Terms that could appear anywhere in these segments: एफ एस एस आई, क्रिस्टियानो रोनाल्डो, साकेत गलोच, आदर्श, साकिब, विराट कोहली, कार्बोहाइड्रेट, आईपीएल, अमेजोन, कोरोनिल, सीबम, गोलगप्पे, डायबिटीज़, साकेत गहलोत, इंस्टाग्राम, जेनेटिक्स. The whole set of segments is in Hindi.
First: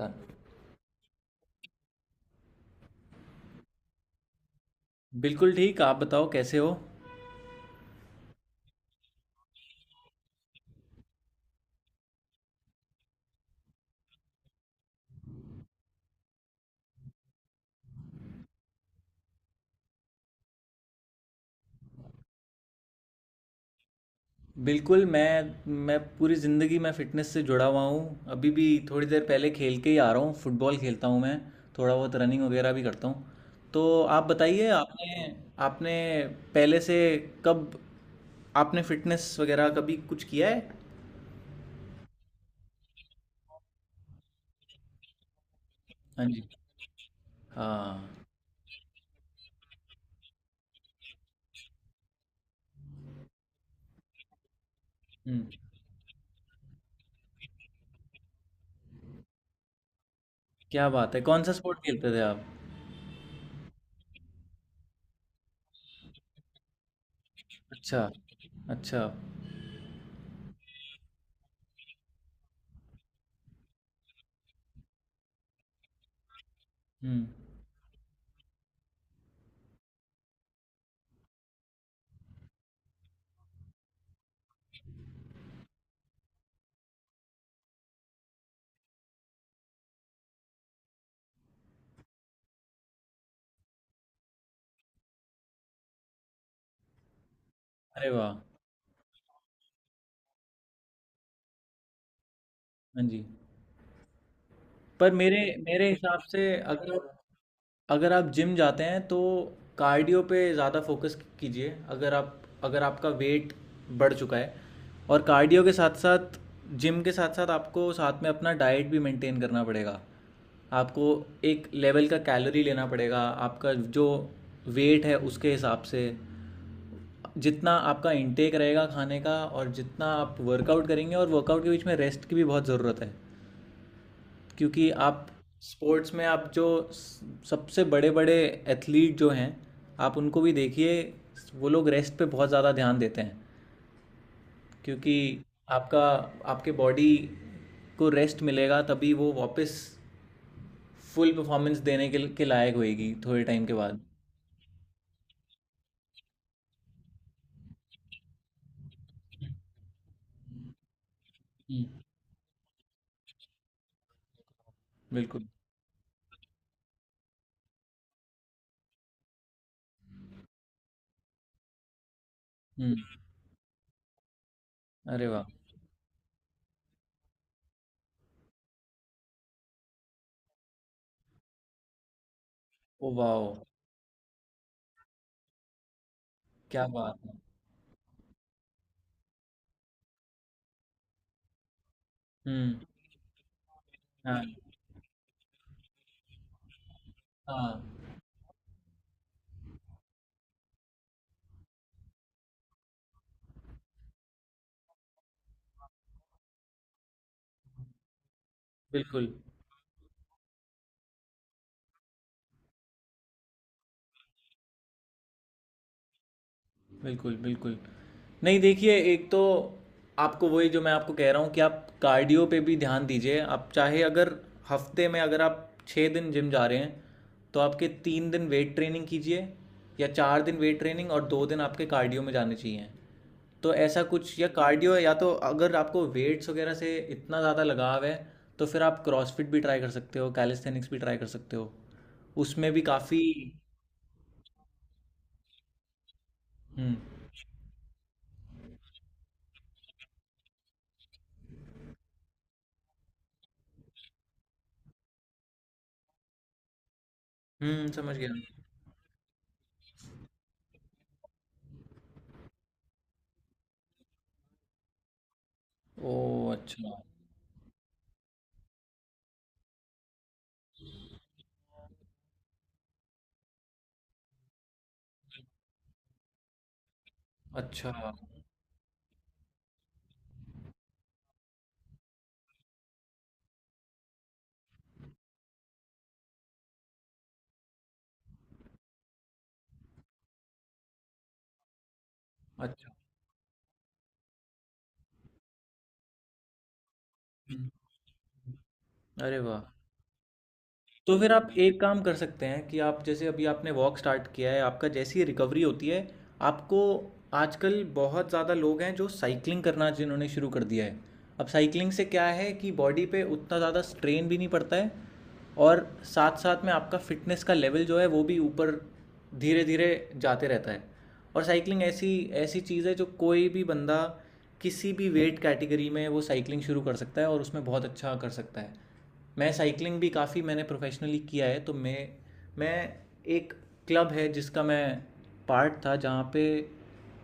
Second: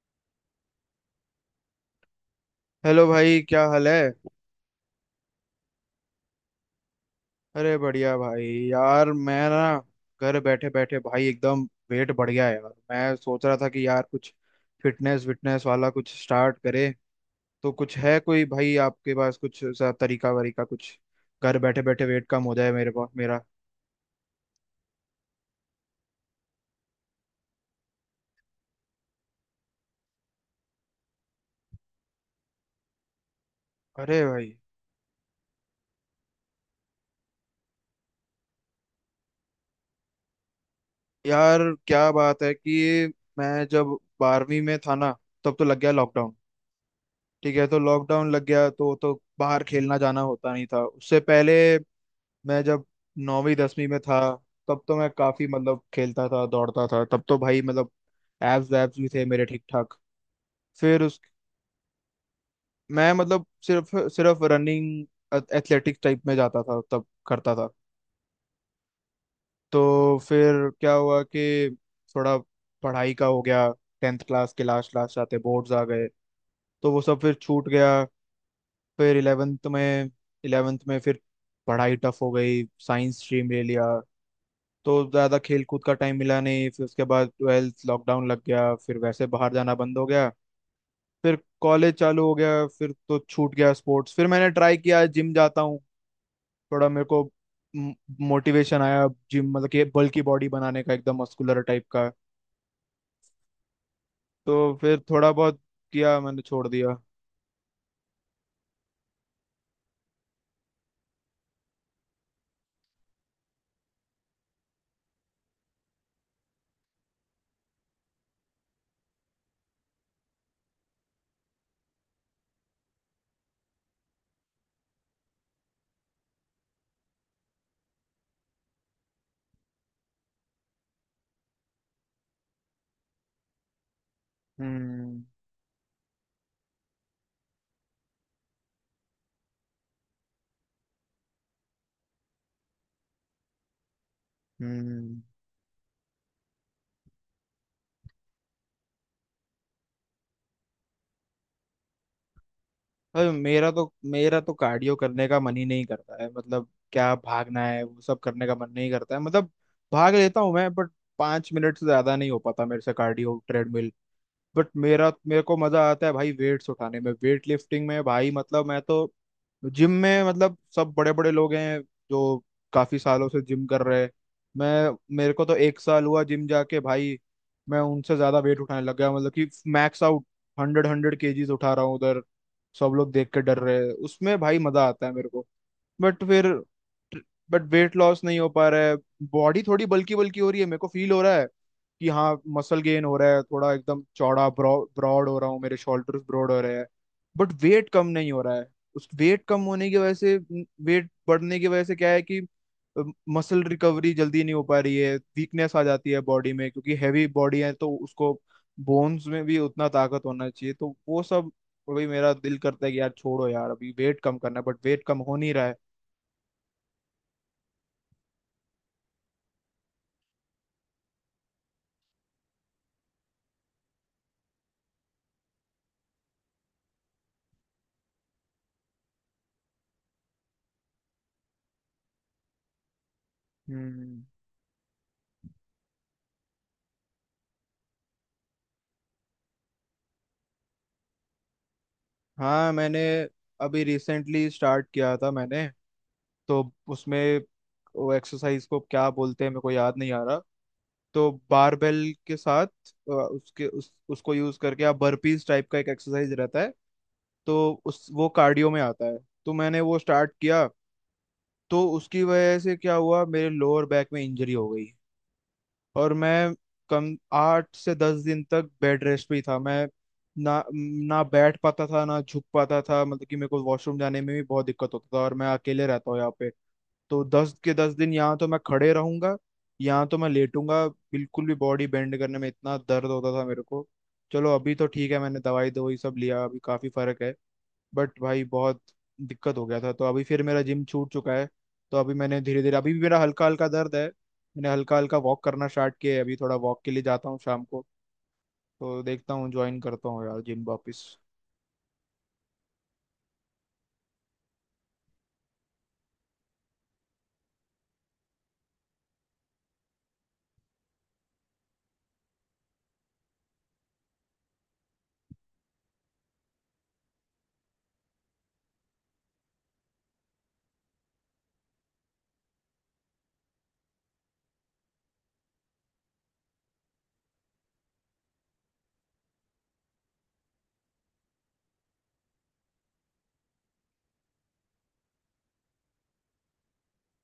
हाँ, हेलो भाई, क्या हाल है। बिल्कुल ठीक। आप बताओ कैसे हो। अरे बढ़िया भाई। यार मैं ना, घर बैठे बैठे भाई एकदम वेट बढ़ गया है। यार मैं सोच रहा था कि यार कुछ फिटनेस विटनेस वाला कुछ स्टार्ट करे, तो कुछ है कोई भाई आपके पास कुछ ऐसा तरीका वरीका कुछ, घर बैठे बैठे वेट कम हो जाए। मेरे पास मेरा बिल्कुल। मैं पूरी ज़िंदगी मैं फ़िटनेस से जुड़ा हुआ हूँ, अभी भी थोड़ी देर पहले खेल के ही आ रहा हूँ। फुटबॉल खेलता हूँ मैं, थोड़ा बहुत रनिंग वगैरह भी करता हूँ। तो अरे आप भाई, बताइए, आपने आपने पहले से कब आपने फ़िटनेस वगैरह कभी कुछ किया है? यार क्या बात है कि मैं जब 12वीं में था ना, तब तो लग गया हाँ लॉकडाउन। जी। ठीक है, तो हाँ। लॉकडाउन लग गया तो बाहर खेलना जाना होता नहीं था। उससे पहले मैं जब नौवीं 10वीं में था, तब तो मैं काफी हम्म। मतलब खेलता था, दौड़ता था। तब तो भाई मतलब एब्स एब्स भी थे मेरे ठीक ठाक। क्या फिर बात उस है! कौन सा स्पोर्ट खेलते थे आप? मैं मतलब सिर्फ सिर्फ रनिंग एथलेटिक्स टाइप में जाता था, तब करता था। अच्छा। अच्छा। तो फिर क्या हुआ कि थोड़ा पढ़ाई का हो गया। टेंथ क्लास के लास्ट लास्ट आते बोर्ड्स आ गए, तो वो सब हम्म। फिर छूट गया। फिर इलेवेंथ में, फिर पढ़ाई टफ हो गई, साइंस स्ट्रीम ले लिया, तो ज्यादा खेल कूद का टाइम मिला नहीं। फिर उसके बाद ट्वेल्थ, लॉकडाउन लग गया, फिर वैसे बाहर जाना बंद हो गया। फिर कॉलेज चालू हो गया, फिर तो छूट गया स्पोर्ट्स। फिर मैंने ट्राई किया जिम जाता हूँ, थोड़ा मेरे को अरे वाह! मोटिवेशन आया जिम, मतलब कि बल्की बॉडी बनाने का, एकदम मस्कुलर टाइप का। हाँ जी। तो फिर पर थोड़ा मेरे बहुत मेरे किया, हिसाब मैंने से, छोड़ दिया। अगर आप जिम जाते हैं तो कार्डियो पे ज़्यादा फोकस कीजिए। अगर आपका वेट बढ़ चुका है, और कार्डियो के साथ साथ जिम के साथ साथ आपको साथ में अपना डाइट भी मेंटेन करना पड़ेगा। आपको एक लेवल का कैलोरी लेना पड़ेगा, आपका जो वेट है उसके हिसाब से। जितना आपका इंटेक रहेगा खाने का और जितना आप वर्कआउट करेंगे, और वर्कआउट के बीच में रेस्ट की भी बहुत ज़रूरत है। क्योंकि हम्म। आप स्पोर्ट्स में आप जो सबसे बड़े बड़े एथलीट जो हैं, आप उनको भी देखिए, वो लोग रेस्ट पे बहुत ज़्यादा ध्यान देते हैं। क्योंकि हम्म। आपका आपके बॉडी को रेस्ट मिलेगा तभी वो वापस फुल परफॉर्मेंस देने के लायक होएगी अरे थोड़े टाइम मेरा के तो बाद। मेरा तो कार्डियो करने का मन ही नहीं करता है, मतलब क्या भागना है वो सब करने का मन नहीं करता है। मतलब भाग लेता हूँ मैं, बट 5 मिनट से ज्यादा नहीं हो पाता मेरे से कार्डियो ट्रेडमिल। बट मेरा, मेरे बिल्कुल। को मजा आता है भाई वेट्स उठाने में, वेट लिफ्टिंग में भाई। मतलब मैं तो जिम में मतलब सब बड़े बड़े लोग हैं जो काफी हम्म। सालों से जिम कर रहे हैं, मैं अरे मेरे को वाह! तो एक साल हुआ जिम जाके भाई, मैं उनसे ज्यादा वेट उठाने लग गया। मतलब कि max out hundred hundred kgs उठा रहा हूँ उधर, सब ओ लोग देख के वाह! डर रहे हैं उसमें। भाई मजा आता है मेरे को। बट फिर, क्या बात है! बट वेट लॉस नहीं हो पा रहा है। बॉडी थोड़ी बल्की बल्की हो रही है, मेरे को फील हो रहा है कि हाँ, हम्म। मसल गेन हो रहा है थोड़ा, एकदम हाँ। चौड़ा ब्रॉड हो रहा हूँ, मेरे शोल्डर्स ब्रॉड हो रहे हैं, बट वेट कम हाँ। नहीं हो रहा है। उस वेट कम होने की वजह से वेट बढ़ने की वजह से क्या है कि मसल रिकवरी जल्दी नहीं हो पा रही है, वीकनेस आ जाती है बॉडी में, क्योंकि हैवी बॉडी है तो उसको बोन्स बिल्कुल, में भी उतना ताकत होना चाहिए, तो वो सब। अभी मेरा दिल करता है कि यार छोड़ो यार, अभी वेट कम करना है, बट वेट कम हो नहीं रहा है। बिल्कुल, बिल्कुल। नहीं, देखिए, एक तो आपको वही जो मैं आपको कह रहा हूँ कि आप कार्डियो पे भी ध्यान दीजिए। आप चाहे, अगर हफ्ते में अगर आप 6 दिन जिम जा रहे हैं, तो आपके 3 दिन वेट ट्रेनिंग कीजिए, या 4 दिन वेट ट्रेनिंग और 2 दिन आपके कार्डियो में जाने चाहिए। तो ऐसा हम्म। कुछ, या कार्डियो, या तो अगर आपको वेट्स वगैरह से इतना ज़्यादा लगाव है तो फिर आप क्रॉसफिट भी ट्राई कर सकते हो, कैलिस्थेनिक्स भी ट्राई कर सकते हो, हाँ, उसमें भी मैंने काफ़ी। अभी रिसेंटली स्टार्ट किया था मैंने, तो हम्म। उसमें वो एक्सरसाइज को क्या बोलते हैं मेरे को याद नहीं आ रहा। तो बारबेल के साथ अ, उसके उस उसको यूज करके आप बर्पीज टाइप का एक एक्सरसाइज रहता है, तो हम्म, उस समझ वो गया। कार्डियो में आता है। तो मैंने वो स्टार्ट किया, तो उसकी वजह से क्या हुआ मेरे लोअर बैक में इंजरी हो गई, और ओ, मैं अच्छा। कम 8 से 10 दिन तक बेड रेस्ट पे ही था मैं। ना ना बैठ पाता था, ना झुक पाता था, मतलब कि मेरे को वॉशरूम जाने में भी बहुत दिक्कत होता था, और मैं अकेले रहता हूँ यहाँ पे, तो दस के दस अच्छा, दिन यहाँ तो मैं खड़े रहूंगा, यहाँ तो मैं लेटूंगा, बिल्कुल भी बॉडी बेंड करने में इतना दर्द होता था मेरे को। चलो अभी तो ठीक है, मैंने दवाई दवाई सब लिया, अभी काफी फर्क है। बट भाई बहुत दिक्कत हो गया था, तो अभी फिर मेरा जिम छूट चुका है। तो अभी मैंने धीरे धीरे, अभी अच्छा। भी मेरा हल्का हल्का दर्द है, मैंने हल्का हल्का वॉक करना स्टार्ट किया है अभी, थोड़ा वॉक के लिए जाता हूँ शाम हुँ, को। हुँ। तो देखता अरे हूँ वाह! ज्वाइन करता हूँ यार जिम वापस। तो फिर आप एक काम कर सकते हैं कि आप जैसे अभी आपने वॉक स्टार्ट किया है, आपका जैसी ही रिकवरी होती है, आपको आजकल बहुत ज़्यादा लोग हैं जो साइकिलिंग करना जिन्होंने शुरू कर दिया है। अब साइकिलिंग से क्या है कि बॉडी पे उतना ज़्यादा स्ट्रेन भी नहीं पड़ता है, और साथ साथ में आपका फिटनेस का लेवल जो है वो भी ऊपर धीरे धीरे जाते रहता है। और साइकिलिंग ऐसी ऐसी चीज़ है जो कोई भी बंदा किसी भी वेट कैटेगरी में वो साइकिलिंग शुरू कर सकता है और उसमें बहुत अच्छा कर सकता है। मैं साइकिलिंग भी काफ़ी मैंने प्रोफेशनली किया है। तो मैं एक क्लब है जिसका मैं पार्ट था, जहाँ पे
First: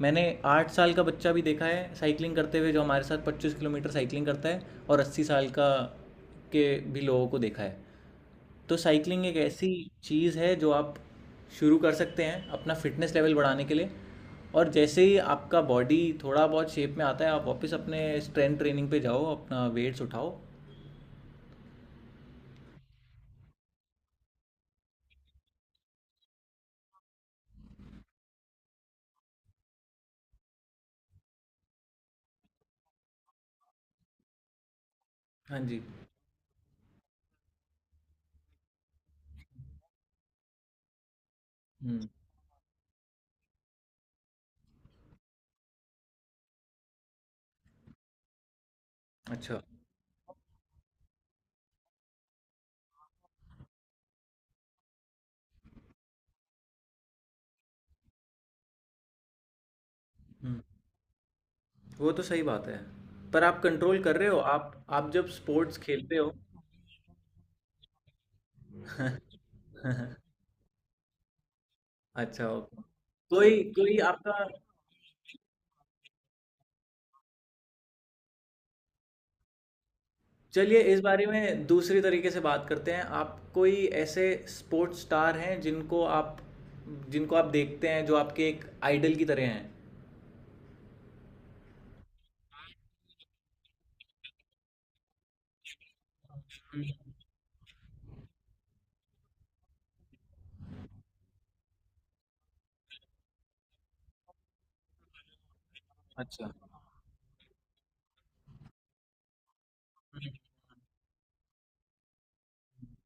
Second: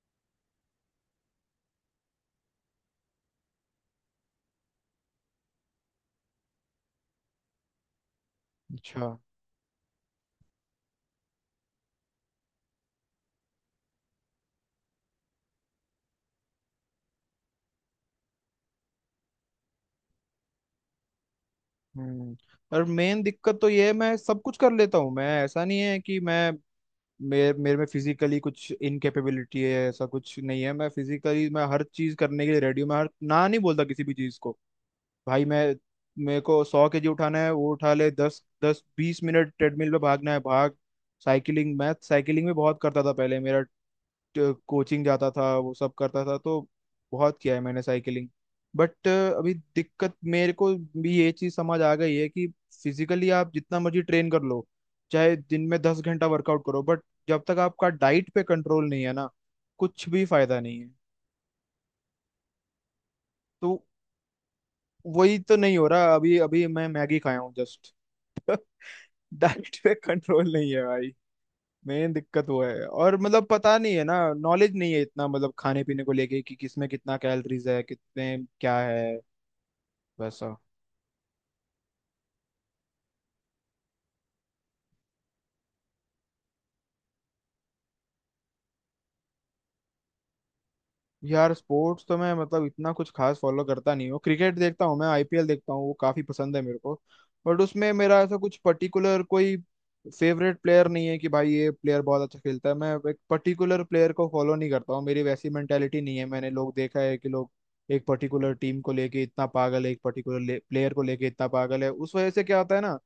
मैंने 8 साल का बच्चा भी देखा है साइकिलिंग करते हुए, जो हमारे साथ 25 किलोमीटर साइकिलिंग करता है। और 80 साल का के भी लोगों को देखा है। तो अच्छा। साइकिलिंग एक ऐसी चीज़ है जो आप शुरू कर सकते हैं अपना फिटनेस लेवल बढ़ाने के लिए, और जैसे ही आपका बॉडी थोड़ा बहुत शेप में आता है आप वापस अपने स्ट्रेंथ ट्रेनिंग पे जाओ, अपना वेट्स उठाओ। हम्म। और मेन दिक्कत तो ये है मैं सब कुछ कर लेता हूँ, मैं ऐसा नहीं है कि मैं, मेरे मेरे में फिजिकली कुछ इनकेपेबिलिटी है ऐसा कुछ नहीं है। मैं फिजिकली मैं हर चीज करने के लिए रेडी हूँ, मैं हर ना नहीं बोलता किसी भी चीज को। भाई हाँ मैं, जी। मेरे को 100 केजी उठाना है वो उठा ले, दस दस बीस मिनट ट्रेडमिल पे भागना है भाग। साइकिलिंग, मैं हम्म। साइकिलिंग भी बहुत करता था पहले, मेरा कोचिंग जाता था वो सब करता था, तो बहुत किया है मैंने साइकिलिंग। बट अभी अच्छा। दिक्कत मेरे को भी ये चीज़ समझ आ गई है कि फिजिकली आप जितना मर्जी ट्रेन कर लो, चाहे दिन में 10 घंटा वर्कआउट करो, बट जब तक आपका डाइट पे कंट्रोल नहीं है ना, कुछ भी फायदा हुँ, नहीं है। वो तो सही बात है। पर आप तो कंट्रोल कर रहे हो, आप जब वही तो नहीं स्पोर्ट्स हो रहा खेलते हो। अभी, अभी मैं मैगी खाया हूँ जस्ट, डाइट पे कंट्रोल नहीं है भाई, मेन अच्छा, दिक्कत वो ओके। है। और मतलब कोई पता नहीं कोई है ना, आपका नॉलेज नहीं है इतना मतलब खाने पीने को लेके कि किसमें कितना कैलोरीज है, कितने क्या है। वैसा, चलिए, इस बारे में दूसरी तरीके से बात करते हैं। आप कोई ऐसे स्पोर्ट्स स्टार हैं, जिनको आप देखते हैं, जो आपके एक आइडल की तरह हैं? यार स्पोर्ट्स तो मैं मतलब इतना कुछ खास फॉलो करता नहीं हूँ, क्रिकेट देखता हूँ मैं, आईपीएल देखता हूँ, वो काफी पसंद है मेरे को। बट उसमें मेरा ऐसा कुछ पर्टिकुलर कोई फेवरेट प्लेयर नहीं है कि भाई ये प्लेयर बहुत अच्छा खेलता है। मैं एक पर्टिकुलर प्लेयर को फॉलो नहीं करता हूँ, मेरी वैसी मेंटेलिटी नहीं है। मैंने अच्छा। लोग देखा है कि लोग एक पर्टिकुलर टीम को लेके इतना पागल है, एक हुँ, पर्टिकुलर प्लेयर को लेके इतना पागल है। उस वजह से क्या होता है ना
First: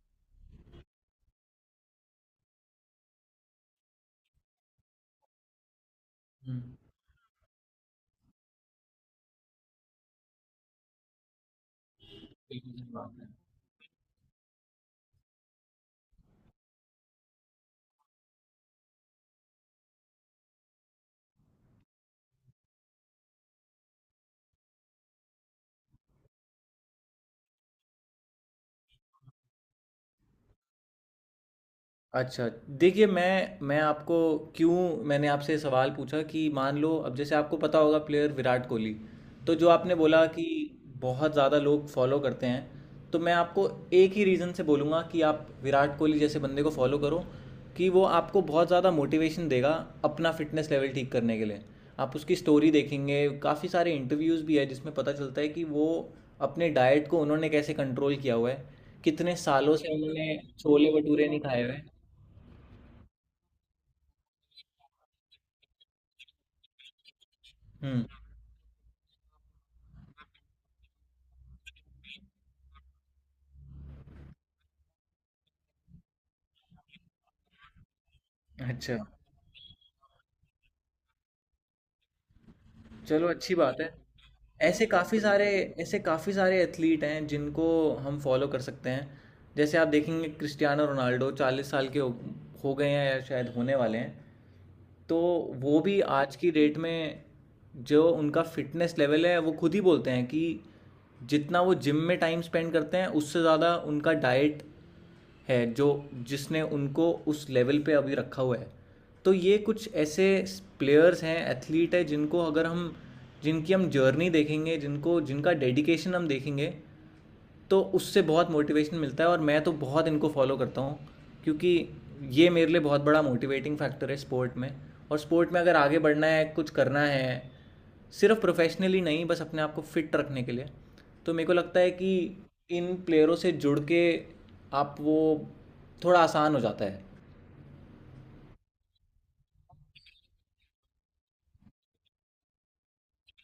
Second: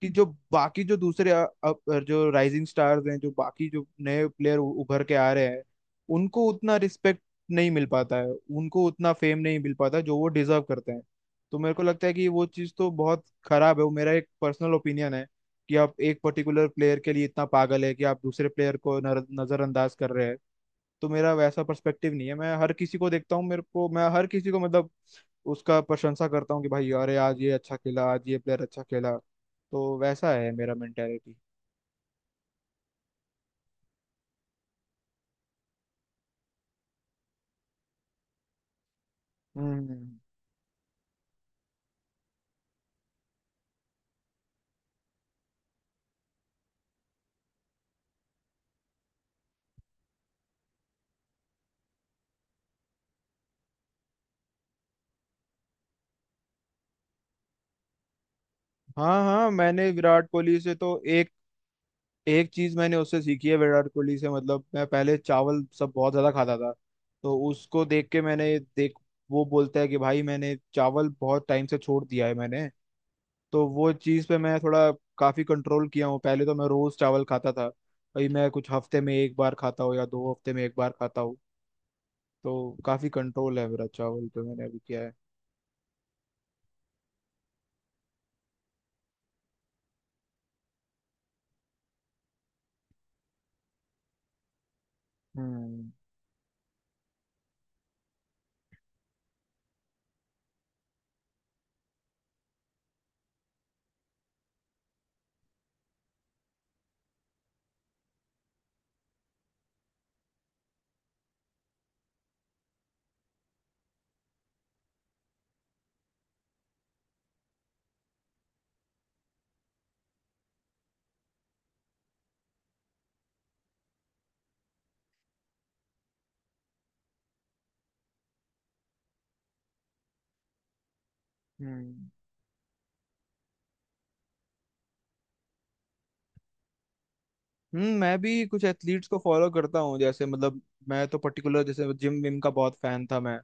कि जो बाकी जो दूसरे जो राइजिंग स्टार्स हैं, जो बाकी जो नए प्लेयर उभर के आ रहे हैं, उनको हुँ। उतना रिस्पेक्ट नहीं मिल पाता है, उनको उतना फेम नहीं मिल पाता जो वो डिजर्व करते हैं। तो मेरे को लगता है कि वो चीज़ बिल्कुल तो सही बात बहुत है। खराब है, वो मेरा एक पर्सनल ओपिनियन है, कि आप एक पर्टिकुलर प्लेयर के लिए इतना पागल है कि आप दूसरे प्लेयर को नजरअंदाज कर रहे हैं। तो मेरा वैसा पर्सपेक्टिव नहीं है, मैं हर किसी को देखता हूँ, मेरे को, मैं हर किसी को मतलब उसका प्रशंसा करता हूँ कि भाई अरे आज ये अच्छा खेला, आज ये प्लेयर अच्छा खेला, तो वैसा है मेरा मेंटेलिटी। अच्छा, देखिए मैं आपको क्यों मैंने आपसे सवाल पूछा कि मान लो, अब जैसे आपको पता होगा, प्लेयर विराट कोहली, तो जो आपने हम्म। बोला कि बहुत ज़्यादा लोग फॉलो करते हैं, तो मैं आपको एक ही रीज़न से बोलूँगा कि आप विराट कोहली जैसे बंदे को फॉलो करो, कि वो आपको बहुत ज़्यादा मोटिवेशन देगा अपना फिटनेस लेवल ठीक करने के लिए। आप उसकी स्टोरी देखेंगे, काफ़ी सारे इंटरव्यूज़ भी है जिसमें पता चलता है कि वो अपने डाइट को उन्होंने कैसे कंट्रोल किया हुआ है, हाँ कितने हाँ, सालों मैंने से विराट उन्होंने कोहली से छोले तो भटूरे एक, नहीं खाए हुए। एक चीज मैंने उससे सीखी है विराट कोहली से। मतलब मैं पहले चावल सब बहुत ज्यादा खाता था, तो उसको हुँ। देख के, मैंने देख, वो बोलता है कि भाई मैंने चावल बहुत टाइम से छोड़ दिया है मैंने, तो वो चीज़ पे मैं थोड़ा काफ़ी कंट्रोल किया हूँ। पहले तो मैं रोज़ चावल खाता था, अभी मैं कुछ अच्छा, हफ्ते में एक बार खाता हूँ या 2 हफ्ते में एक बार खाता हूँ, तो काफ़ी चलो अच्छी कंट्रोल है बात मेरा है। चावल पे, मैंने अभी ऐसे किया है। काफ़ी सारे ऐसे काफ़ी सारे एथलीट हैं जिनको हम फॉलो कर सकते हैं। जैसे आप देखेंगे, क्रिस्टियानो रोनाल्डो 40 साल के हो गए हैं या शायद होने वाले हैं। तो वो हम्म। भी आज की डेट में, जो उनका फ़िटनेस लेवल है, वो खुद ही बोलते हैं कि जितना वो जिम में टाइम स्पेंड करते हैं उससे ज़्यादा उनका डाइट है जो जिसने उनको उस लेवल पे अभी रखा हुआ है। तो ये कुछ ऐसे प्लेयर्स हैं, एथलीट है, जिनको अगर हम जिनकी हम जर्नी देखेंगे, जिनको जिनका डेडिकेशन हम देखेंगे, तो उससे बहुत मोटिवेशन मिलता है। और मैं तो बहुत इनको फॉलो करता हूँ, क्योंकि ये मेरे लिए बहुत बड़ा मोटिवेटिंग फैक्टर है स्पोर्ट में। और स्पोर्ट में अगर आगे बढ़ना है, कुछ करना है, सिर्फ प्रोफेशनली नहीं, बस अपने आप को फिट रखने के लिए, तो मेरे को लगता है हम्म। कि इन प्लेयरों से जुड़ के आप वो थोड़ा आसान हो जाता है। हम्म, मैं भी कुछ एथलीट्स को फॉलो करता हूँ, जैसे मतलब मैं तो पर्टिकुलर जैसे जिम विम का बहुत फैन था मैं,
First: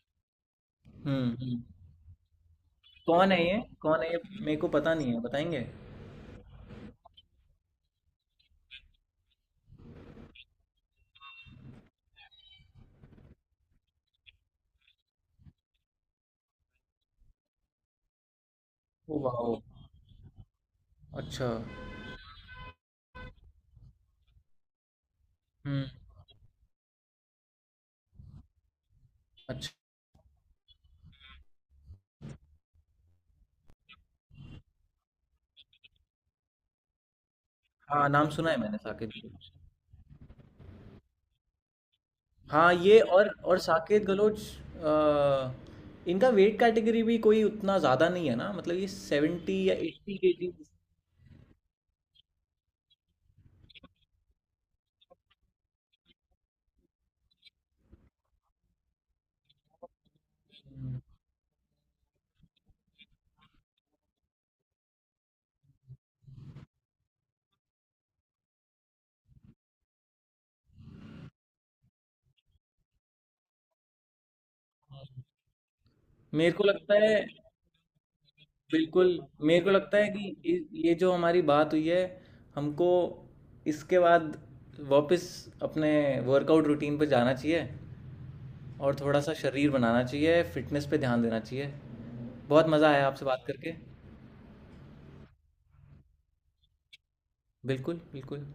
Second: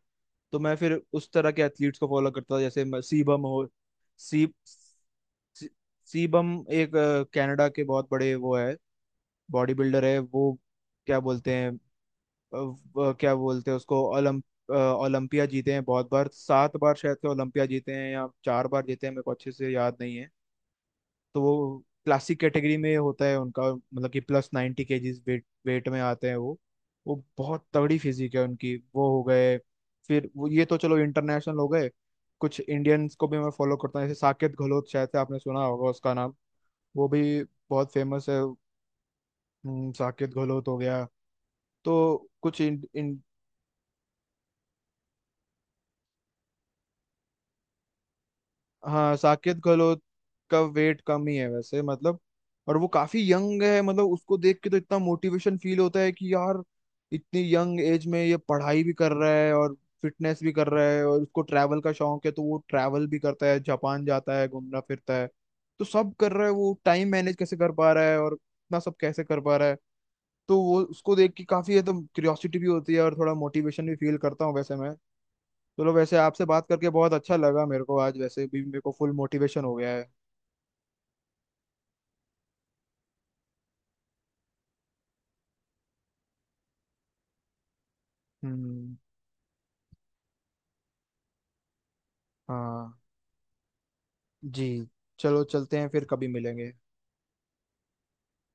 तो मैं फिर उस हम्म, तरह के एथलीट्स को फॉलो करता था जैसे म- सीबम हो। कौन है ये, सी मेरे को पता नहीं है, बताएंगे। सी- सीबम एक कनाडा के बहुत बड़े वो है, बॉडी बिल्डर है वो। क्या बोलते हैं, वो क्या बोलते हैं उसको, ओलंप ओलंपिया जीते हैं बहुत बार, 7 बार शायद से ओलंपिया जीते हैं या 4 बार जीते हैं, ओ मेरे को वाह। अच्छे से याद नहीं है। तो अच्छा। वो क्लासिक कैटेगरी में होता है उनका, मतलब कि +90 केजीज वेट वेट हम्म। में आते हैं वो बहुत तगड़ी फिजिक है उनकी, वो हो गए। अच्छा। फिर वो ये तो चलो इंटरनेशनल हो गए, कुछ इंडियंस को भी मैं फॉलो करता हूँ जैसे साकेत गहलोत, शायद से आपने सुना होगा उसका नाम, वो भी बहुत हाँ, फेमस नाम है। सुना है मैंने, साकिब। साकेत गहलोत हो गया, तो कुछ हाँ, इन, ये इन और साकेत गलोच। अ, इनका वेट कैटेगरी भी कोई उतना ज़्यादा नहीं है ना, मतलब ये हाँ साकेत 70 या गहलोत 80 केजी। का वेट कम ही है वैसे, मतलब, और वो काफी यंग है, मतलब उसको देख के तो इतना मोटिवेशन फील होता है कि यार इतनी यंग एज में ये पढ़ाई भी कर रहा है और फिटनेस भी कर रहा है, और उसको ट्रैवल का शौक है तो वो ट्रैवल भी करता है, जापान जाता है घूमना फिरता है। तो सब कर रहा है, वो टाइम मैनेज कैसे कर पा रहा है और इतना सब कैसे कर पा रहा है, तो वो उसको देख के काफी है तो क्यूरियोसिटी भी होती है और थोड़ा मोटिवेशन भी फील करता हूँ वैसे मैं। चलो वैसे आपसे मेरे को बात करके लगता बहुत है अच्छा लगा मेरे को, आज वैसे भी मेरे को बिल्कुल। फुल मेरे मोटिवेशन को हो गया लगता है है। कि ये जो हमारी बात हुई है, हमको इसके बाद वापस अपने वर्कआउट रूटीन पर जाना चाहिए, हम्म। और थोड़ा सा शरीर बनाना चाहिए, फिटनेस पे ध्यान देना चाहिए। बहुत मज़ा हाँ आया आपसे बात करके। जी, चलो चलते हैं, फिर कभी मिलेंगे। बिल्कुल, बिल्कुल।